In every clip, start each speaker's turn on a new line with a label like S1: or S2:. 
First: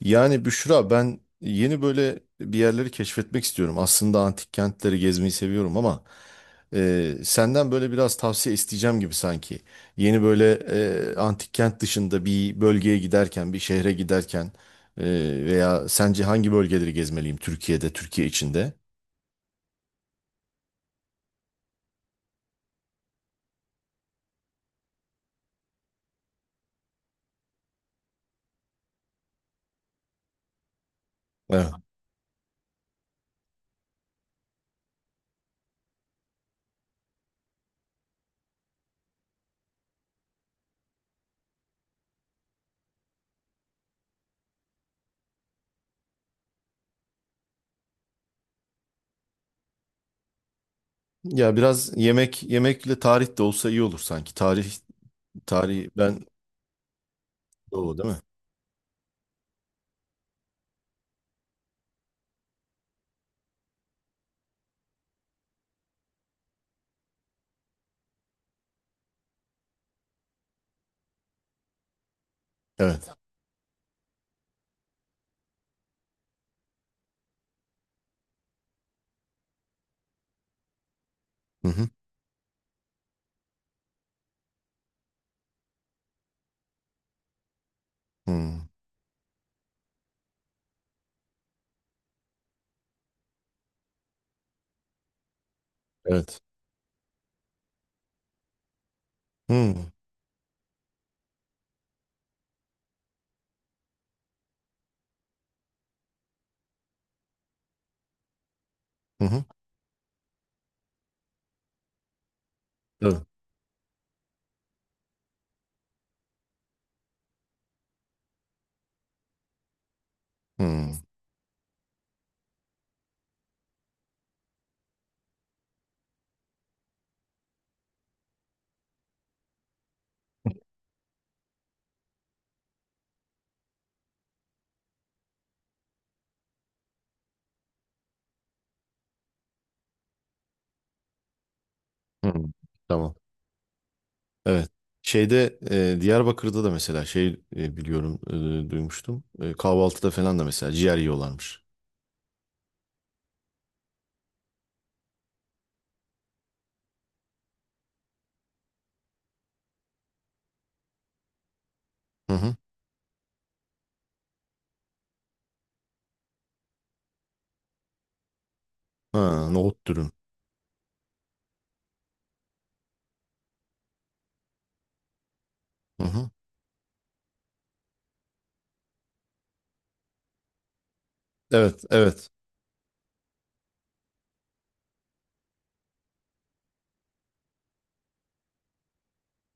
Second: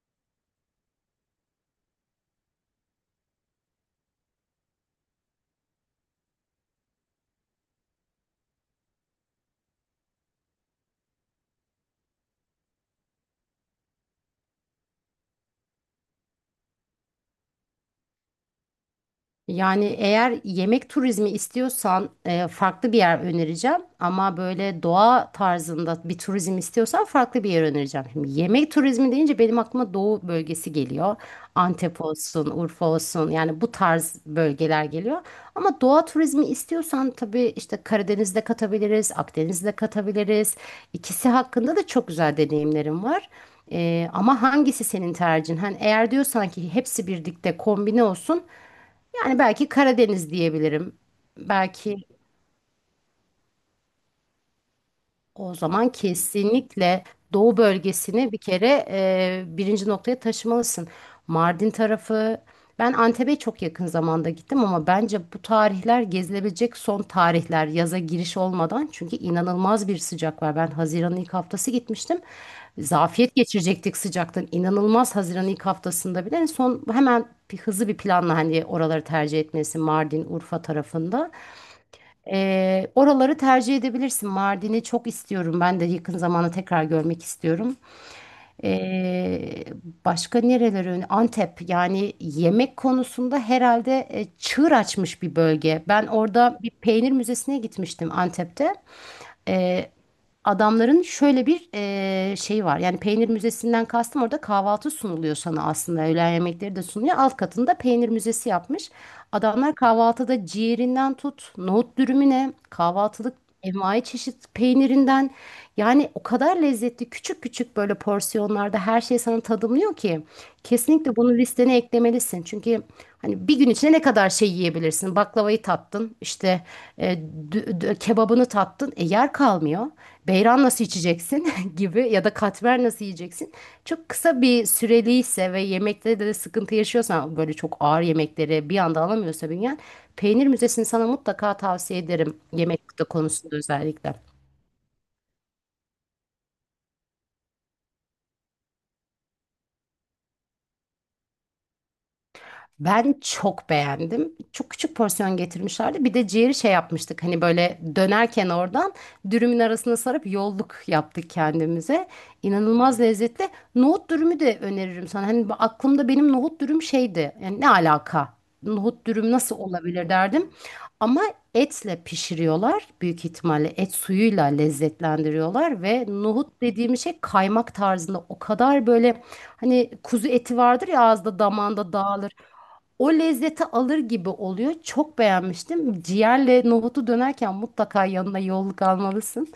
S1: Yani Büşra ben yeni böyle bir yerleri keşfetmek istiyorum. Aslında antik kentleri gezmeyi seviyorum ama senden böyle biraz tavsiye isteyeceğim gibi sanki. Yeni böyle antik kent dışında bir bölgeye giderken, bir şehre giderken e, veya sence hangi bölgeleri gezmeliyim Türkiye'de, Türkiye içinde?
S2: Yani eğer yemek turizmi istiyorsan farklı bir yer önereceğim. Ama böyle doğa tarzında bir turizm istiyorsan farklı bir yer önereceğim. Şimdi yemek turizmi deyince benim aklıma doğu bölgesi geliyor.
S1: Evet.
S2: Antep olsun, Urfa olsun yani bu tarz bölgeler geliyor. Ama doğa turizmi istiyorsan tabii işte Karadeniz'de katabiliriz, Akdeniz'de katabiliriz. İkisi hakkında da çok güzel deneyimlerim var. Ama hangisi senin tercihin? Hani eğer diyorsan ki hepsi birlikte kombine olsun. Yani belki Karadeniz diyebilirim.
S1: Ya biraz
S2: Belki
S1: yemek yemekle tarih de olsa iyi olur sanki. Tarih
S2: o
S1: tarih
S2: zaman
S1: ben
S2: kesinlikle doğu
S1: doğru değil mi?
S2: bölgesini bir kere birinci noktaya taşımalısın. Mardin tarafı, ben Antep'e çok yakın zamanda gittim ama bence bu tarihler gezilebilecek son tarihler yaza giriş olmadan. Çünkü inanılmaz bir sıcak var. Ben Haziran'ın ilk haftası gitmiştim.
S1: Evet.
S2: Zafiyet geçirecektik sıcaktan. İnanılmaz Haziran'ın ilk haftasında bile. Son hemen bir hızlı bir planla hani oraları tercih etmesi Mardin, Urfa tarafında.
S1: Hı hı.
S2: Oraları tercih edebilirsin. Mardin'i çok istiyorum. Ben de yakın zamanda tekrar görmek istiyorum.
S1: Hı.
S2: Ee, Başka nereleri? Antep. Yani yemek konusunda herhalde çığır açmış bir bölge. Ben
S1: Evet.
S2: orada bir peynir müzesine gitmiştim Antep'te.
S1: Hı hı.
S2: e, Adamların şöyle bir şey var. Yani peynir müzesinden kastım orada kahvaltı sunuluyor sana aslında. Öğlen yemekleri de sunuyor. Alt katında peynir müzesi yapmış.
S1: Hı.
S2: Adamlar kahvaltıda ciğerinden tut, nohut dürümüne,
S1: Tabii.
S2: kahvaltılık envai çeşit peynirinden yani o kadar lezzetli küçük küçük böyle porsiyonlarda her şey sana tadımlıyor ki
S1: Hı.
S2: kesinlikle bunu listene eklemelisin yemeyebilirsin. Çünkü hani bir gün içinde ne kadar şey yiyebilirsin? Baklavayı tattın, işte kebabını tattın, yer kalmıyor. Beyran nasıl içeceksin gibi ya da katmer nasıl yiyeceksin? Çok kısa bir süreliyse ve yemekte de sıkıntı yaşıyorsan böyle çok ağır yemekleri bir anda alamıyorsa bünyen, peynir müzesini sana mutlaka tavsiye
S1: Hı,
S2: ederim yemek
S1: tamam.
S2: konusunda özellikle.
S1: Evet. Şeyde Diyarbakır'da da mesela şey biliyorum duymuştum. Kahvaltıda falan da mesela ciğer yiyorlarmış.
S2: Ben çok beğendim. Çok küçük porsiyon getirmişlerdi. Bir de ciğeri şey yapmıştık. Hani böyle dönerken oradan dürümün arasına sarıp yolluk yaptık kendimize.
S1: Hı hı.
S2: İnanılmaz lezzetli. Nohut dürümü de öneririm sana. Hani aklımda benim nohut dürüm şeydi. Yani ne alaka? Nohut dürüm
S1: Ha,
S2: nasıl
S1: nohut
S2: olabilir
S1: dürüm.
S2: derdim. Ama etle pişiriyorlar. Büyük ihtimalle et suyuyla lezzetlendiriyorlar
S1: Hı
S2: ve
S1: hı.
S2: nohut dediğim şey kaymak tarzında o kadar böyle. Hani kuzu eti vardır ya ağızda
S1: Evet,
S2: damağında
S1: evet.
S2: dağılır o lezzeti alır gibi oluyor. Çok beğenmiştim. Ciğerle nohutu dönerken mutlaka yanına yolluk almalısın.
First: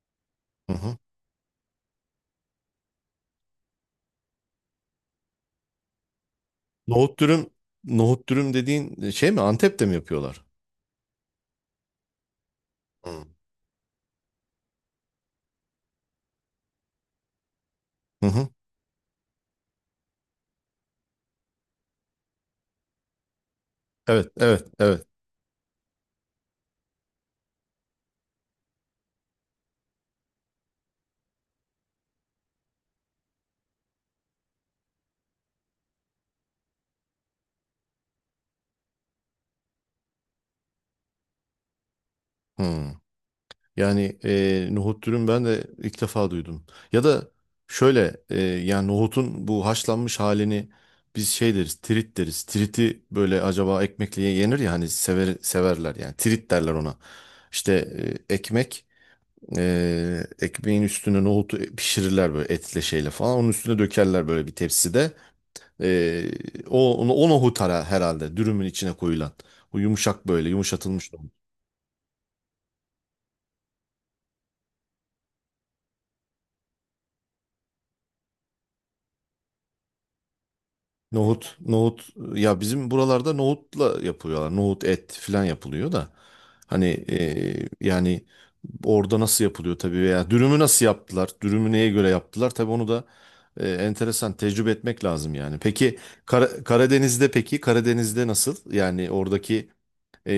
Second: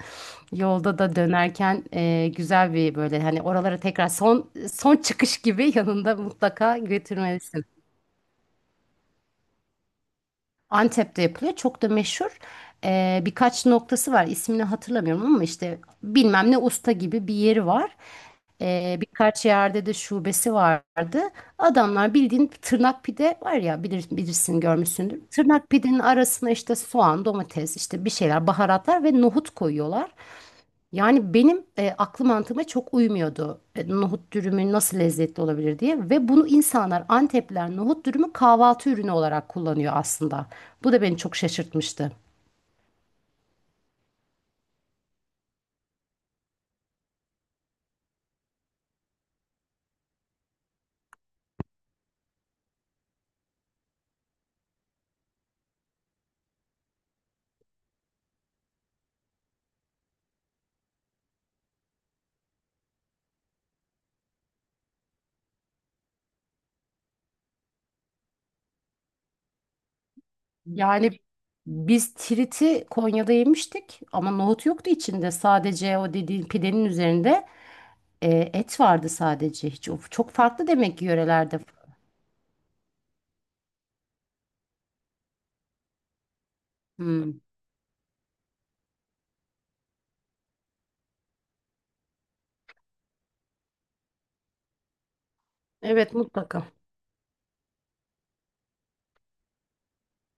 S1: Hı hı.
S2: Yolda da dönerken güzel bir böyle hani oralara tekrar son son çıkış gibi yanında mutlaka
S1: Nohut dürüm,
S2: götürmelisin.
S1: nohut dürüm dediğin şey mi? Antep'te mi yapıyorlar?
S2: Antep'te yapılıyor. Çok da meşhur.
S1: Hı
S2: Birkaç noktası var. İsmini hatırlamıyorum ama işte bilmem ne usta gibi bir yeri var.
S1: hı. Hı.
S2: Birkaç yerde de şubesi vardı. Adamlar bildiğin tırnak pide var ya
S1: Evet,
S2: bilirsin
S1: evet, evet.
S2: görmüşsündür. Tırnak pidenin arasına işte soğan, domates, işte bir şeyler, baharatlar ve nohut koyuyorlar. Yani benim aklı mantığıma çok uymuyordu nohut dürümü nasıl lezzetli olabilir diye ve bunu insanlar Antepliler nohut dürümü kahvaltı ürünü olarak kullanıyor aslında. Bu da beni çok şaşırtmıştı.
S1: Hı. Yani nohut dürüm ben de ilk defa duydum. Ya da şöyle yani nohutun bu haşlanmış halini biz şey deriz, tirit deriz. Tiriti böyle acaba ekmekle yenir ya hani sever, severler yani tirit derler ona. İşte ekmek ekmeğin üstüne nohutu pişirirler böyle etle şeyle falan. Onun üstüne dökerler böyle bir tepside. E, O, o nohut ara herhalde dürümün içine koyulan. O yumuşak böyle yumuşatılmış.
S2: Yani biz tiriti Konya'da yemiştik ama nohut yoktu içinde sadece o dediğin pidenin üzerinde et vardı sadece hiç o çok farklı demek ki
S1: Nohut,
S2: yörelerde.
S1: nohut ya bizim buralarda nohutla yapıyorlar. Nohut et falan yapılıyor da. Hani
S2: Hmm.
S1: yani orada nasıl yapılıyor tabii veya dürümü nasıl yaptılar? Dürümü neye göre yaptılar? Tabii onu da enteresan tecrübe etmek lazım yani. Peki
S2: Evet mutlaka.
S1: Karadeniz'de peki Karadeniz'de nasıl? Yani oradaki e,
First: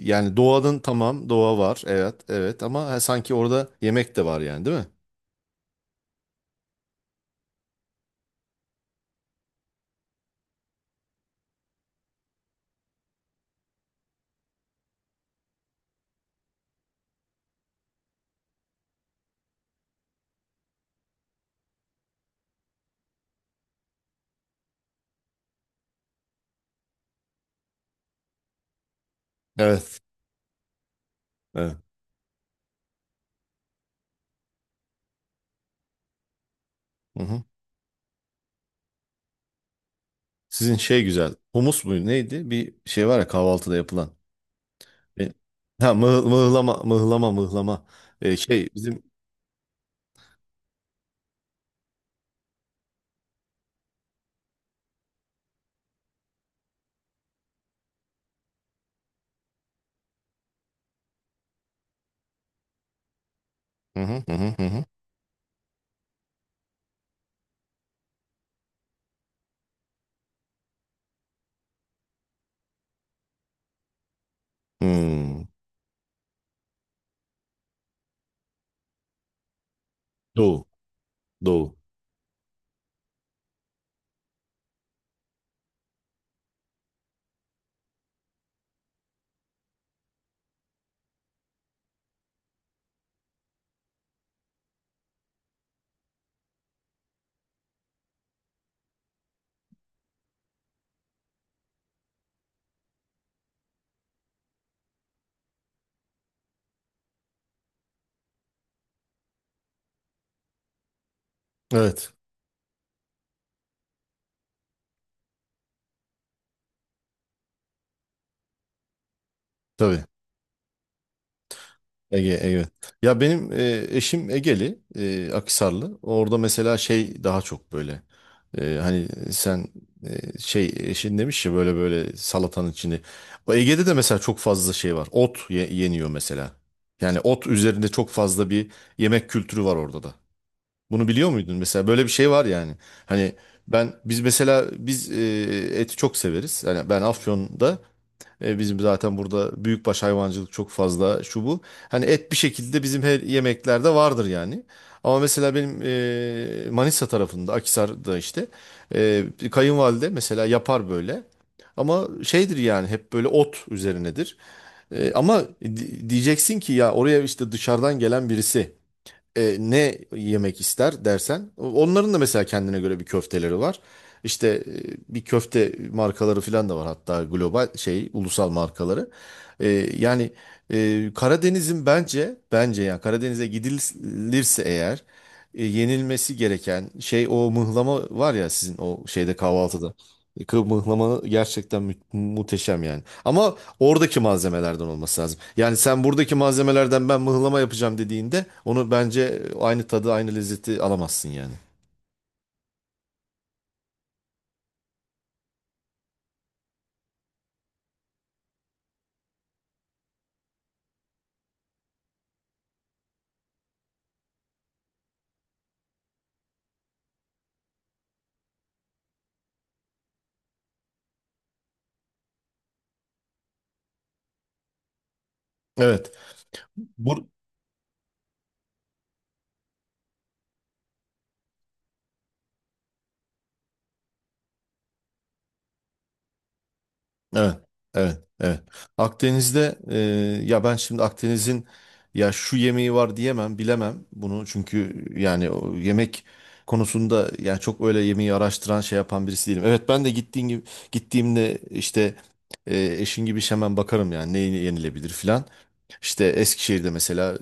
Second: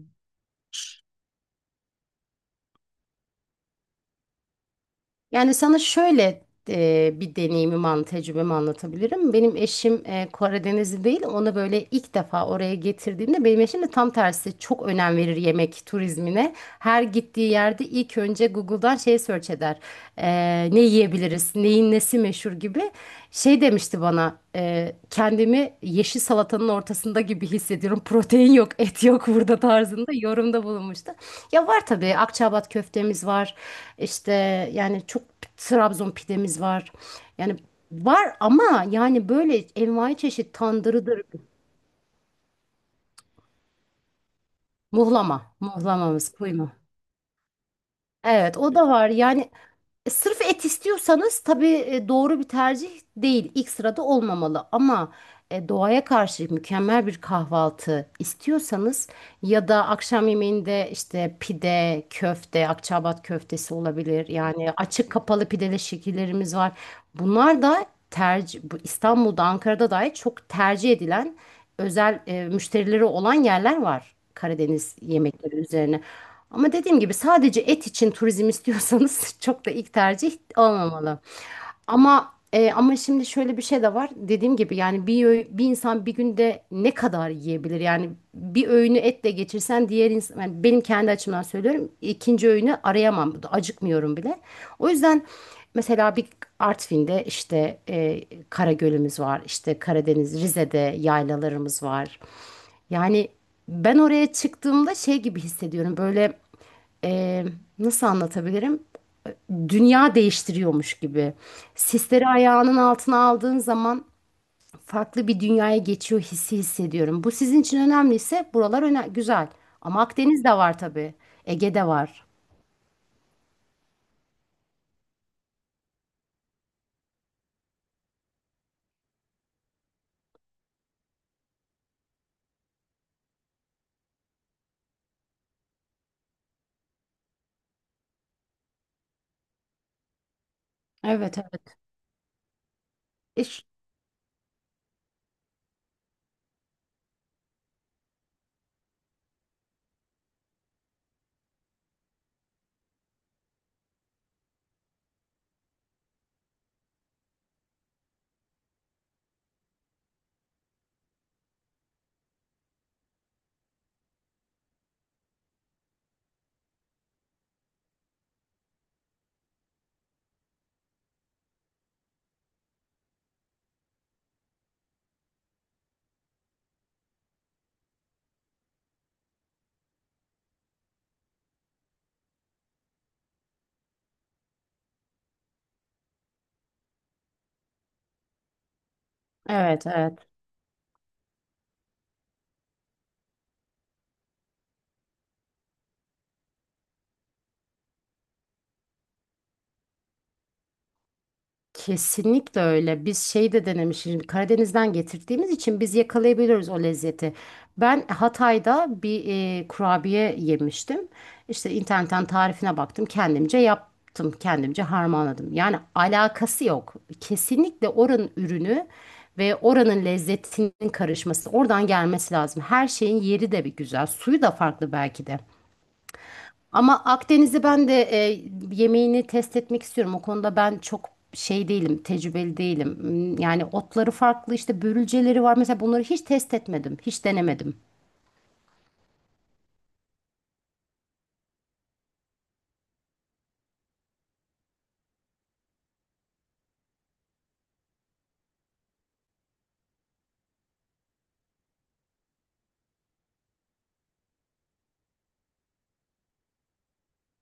S1: yani doğanın tamam doğa var. Evet, evet ama ha, sanki orada yemek de var yani değil mi?
S2: Yani sana şöyle bir tecrübemi anlatabilirim. Benim eşim Karadenizli değil. Onu böyle ilk defa oraya getirdiğimde benim eşim de tam tersi çok önem verir yemek turizmine. Her gittiği yerde ilk önce Google'dan şey search eder. E, Ne yiyebiliriz, neyin nesi meşhur gibi. Şey demişti bana kendimi yeşil salatanın ortasında gibi hissediyorum. Protein yok, et yok burada
S1: Evet.
S2: tarzında yorumda bulunmuştu. Ya
S1: Evet.
S2: var tabii Akçaabat köftemiz var. İşte yani çok Trabzon pidemiz var. Yani var ama yani böyle envai çeşit
S1: Sizin şey
S2: tandırıdır.
S1: güzel. Humus muydu neydi? Bir şey var ya kahvaltıda yapılan. E,
S2: Muhlama.
S1: Ha mıh-
S2: Muhlamamız
S1: mıhlama
S2: kuyma.
S1: mıhlama mıhlama.
S2: Evet
S1: Şey
S2: o da
S1: bizim.
S2: var. Yani sırf et istiyorsanız tabii doğru bir tercih değil. İlk sırada olmamalı ama doğaya karşı mükemmel bir kahvaltı istiyorsanız ya da akşam yemeğinde işte pide, köfte, Akçaabat köftesi
S1: Hı hı
S2: olabilir.
S1: hı hı. Hı
S2: Yani
S1: hı.
S2: açık kapalı pideli şekillerimiz var. Bunlar da tercih, bu İstanbul'da, Ankara'da dahi çok tercih edilen özel müşterileri olan yerler var Karadeniz
S1: Hmm.
S2: yemekleri üzerine. Ama dediğim gibi sadece et için turizm istiyorsanız çok da ilk tercih
S1: Doğu.
S2: olmamalı.
S1: Doğu.
S2: Ama şimdi şöyle bir şey de var. Dediğim gibi yani bir insan bir günde ne kadar yiyebilir? Yani bir öğünü etle geçirsen diğer insan yani benim kendi açımdan söylüyorum. İkinci öğünü arayamam. Acıkmıyorum bile. O yüzden mesela bir Artvin'de işte Karagöl'ümüz var. İşte Karadeniz, Rize'de yaylalarımız var. Yani ben oraya çıktığımda şey gibi hissediyorum. Böyle e, nasıl anlatabilirim? Dünya değiştiriyormuş gibi.
S1: Evet.
S2: Sisleri ayağının altına aldığın zaman farklı bir dünyaya geçiyor hissi hissediyorum. Bu sizin için önemliyse buralar öne güzel. Ama
S1: Tabii.
S2: Akdeniz de var tabii. Ege de var.
S1: Ege, evet. Ya benim eşim Egeli, Akhisarlı. Orada mesela şey daha çok böyle. Hani sen şey eşin demiş ya böyle böyle salatanın içinde. O Ege'de de mesela çok fazla şey var. Yeniyor mesela. Yani ot üzerinde çok fazla bir yemek kültürü var orada da. Bunu biliyor
S2: Evet,
S1: muydun?
S2: evet.
S1: Mesela böyle bir şey var yani. Hani
S2: İş,
S1: ben biz mesela biz eti çok severiz. Yani ben Afyon'da bizim zaten burada büyükbaş hayvancılık çok fazla şu bu. Hani et bir şekilde bizim her yemeklerde vardır yani. Ama mesela benim Manisa tarafında Akhisar'da işte bir kayınvalide mesela yapar böyle. Ama şeydir yani hep böyle ot üzerinedir. Ama diyeceksin ki ya oraya işte dışarıdan gelen birisi ne yemek ister dersen onların da mesela kendine göre bir köfteleri var. İşte bir köfte markaları falan da var hatta global şey ulusal markaları. E, Yani Karadeniz'in bence yani Karadeniz'e gidilirse eğer yenilmesi gereken şey o mıhlama var ya sizin o şeyde
S2: evet,
S1: kahvaltıda.
S2: evet.
S1: Mıhlama gerçekten muhteşem yani. Ama oradaki malzemelerden olması lazım. Yani sen buradaki malzemelerden ben mıhlama yapacağım dediğinde onu bence aynı tadı, aynı lezzeti alamazsın yani.
S2: Kesinlikle öyle. Biz şey de denemişiz. Şimdi Karadeniz'den getirdiğimiz için biz yakalayabiliyoruz o lezzeti. Ben Hatay'da bir kurabiye yemiştim. İşte internetten tarifine baktım. Kendimce yaptım. Kendimce harmanladım. Yani alakası yok. Kesinlikle oranın ürünü ve oranın lezzetinin karışması, oradan gelmesi lazım. Her şeyin yeri de bir güzel. Suyu da farklı belki de.
S1: Evet.
S2: Ama
S1: Bu
S2: Akdeniz'i ben de yemeğini test etmek istiyorum. O konuda ben çok şey değilim, tecrübeli değilim. Hmm, yani otları farklı, işte börülceleri var. Mesela bunları hiç test etmedim, hiç
S1: evet.
S2: denemedim.
S1: Evet. Evet. Akdeniz'de ya ben şimdi Akdeniz'in ya şu yemeği var diyemem, bilemem bunu. Çünkü yani o yemek konusunda yani çok öyle yemeği araştıran şey yapan birisi değilim. Evet ben de gittiğim gibi gittiğimde işte eşin gibi hemen bakarım yani ne yenilebilir filan. İşte Eskişehir'de mesela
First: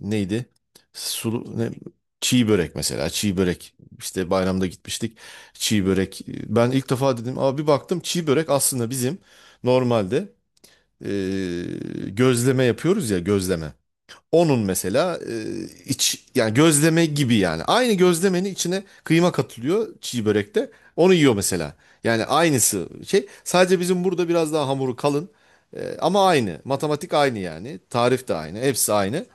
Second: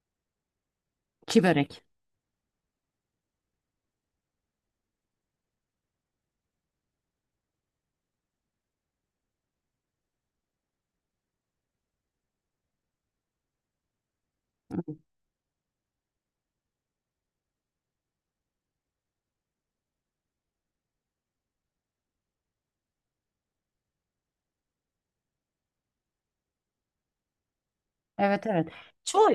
S1: neydi? Sulu, ne?
S2: Çibörek.
S1: Çiğ börek mesela. Çiğ börek. İşte bayramda gitmiştik. Çiğ börek. Ben ilk defa dedim. Abi bir baktım çiğ börek aslında bizim normalde eee, gözleme yapıyoruz ya gözleme. Onun mesela iç yani gözleme gibi yani. Aynı gözlemenin içine kıyma katılıyor çiğ börekte. Onu yiyor mesela. Yani aynısı şey. Sadece bizim burada biraz daha hamuru kalın. Ama aynı. Matematik aynı yani. Tarif de
S2: Evet,
S1: aynı.
S2: evet.
S1: Hepsi aynı.
S2: Çoğu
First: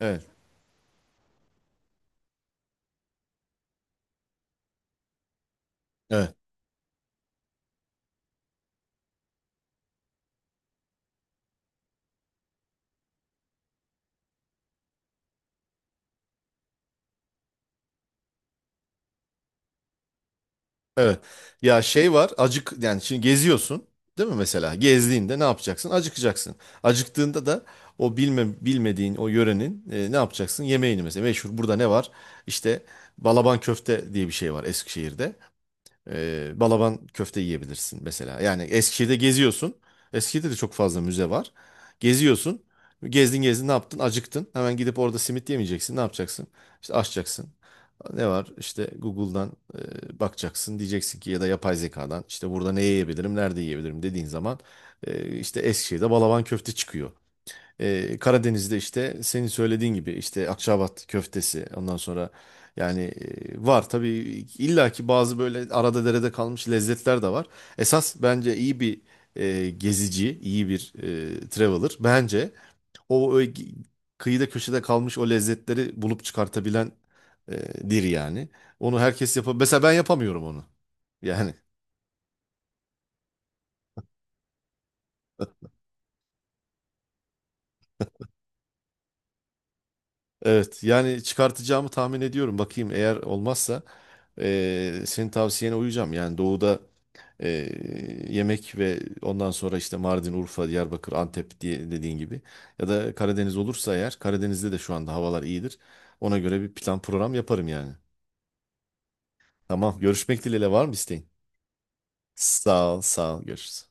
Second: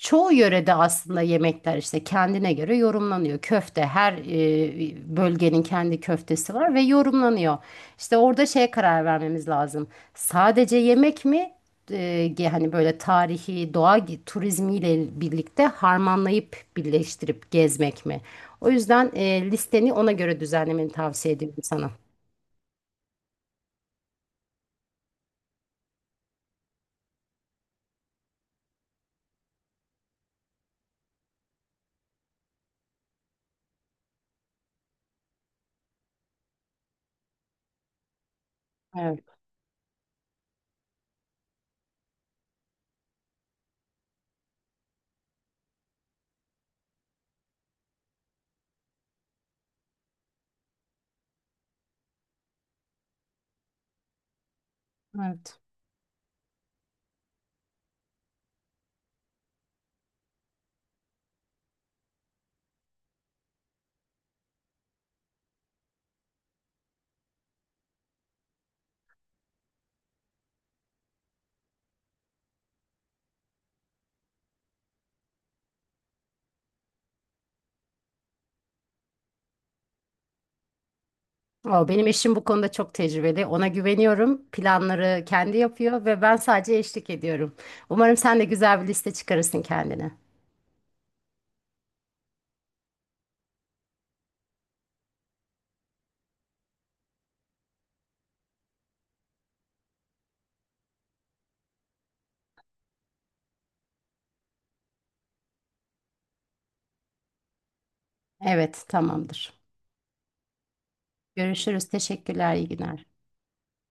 S1: Evet.
S2: yörede aslında yemekler işte kendine göre yorumlanıyor. Köfte her bölgenin kendi
S1: Evet.
S2: köftesi var ve yorumlanıyor. İşte orada şeye karar vermemiz lazım. Sadece yemek mi? E, hani böyle tarihi doğa turizmiyle birlikte harmanlayıp birleştirip gezmek mi? O yüzden listeni ona göre düzenlemeni
S1: Evet.
S2: tavsiye ediyorum
S1: Ya
S2: sana.
S1: şey var, acık yani şimdi geziyorsun, değil mi mesela? Gezdiğinde ne yapacaksın? Acıkacaksın. Acıktığında da bilmediğin o yörenin ne yapacaksın? Yemeğini mesela. Meşhur burada ne var? İşte balaban köfte diye bir şey var Eskişehir'de. Balaban köfte yiyebilirsin mesela. Yani Eskişehir'de
S2: Evet,
S1: geziyorsun. Eskişehir'de de çok fazla müze var. Geziyorsun. Gezdin gezdin ne yaptın? Acıktın. Hemen gidip orada simit yemeyeceksin. Ne yapacaksın? İşte açacaksın. Ne var? İşte Google'dan bakacaksın. Diyeceksin ki ya da yapay zekadan işte burada ne yiyebilirim, nerede yiyebilirim dediğin zaman
S2: evet.
S1: işte Eskişehir'de Balaban köfte çıkıyor. Karadeniz'de işte senin söylediğin gibi işte Akçaabat köftesi ondan sonra yani var tabii illaki bazı böyle arada derede kalmış lezzetler de var. Esas bence iyi bir gezici, iyi bir traveler bence o, ö- kıyıda köşede kalmış o lezzetleri bulup çıkartabilen dir yani. Onu herkes yapabilir. Mesela ben yapamıyorum onu. Yani
S2: Aa, benim eşim bu konuda çok tecrübeli. Ona güveniyorum. Planları kendi yapıyor ve ben sadece eşlik ediyorum. Umarım sen de güzel bir liste çıkarırsın kendine.
S1: evet yani çıkartacağımı tahmin ediyorum. Bakayım eğer olmazsa senin tavsiyene uyacağım. Yani doğuda yemek ve ondan sonra işte Mardin, Urfa, Diyarbakır, Antep diye dediğin gibi. Ya da Karadeniz olursa eğer Karadeniz'de de şu anda havalar iyidir. Ona göre bir plan program yaparım yani.
S2: Evet, tamamdır.
S1: Tamam görüşmek dileğiyle var mı isteğin?
S2: Görüşürüz. Teşekkürler. İyi
S1: Sağ ol
S2: günler.
S1: sağ ol görüşürüz.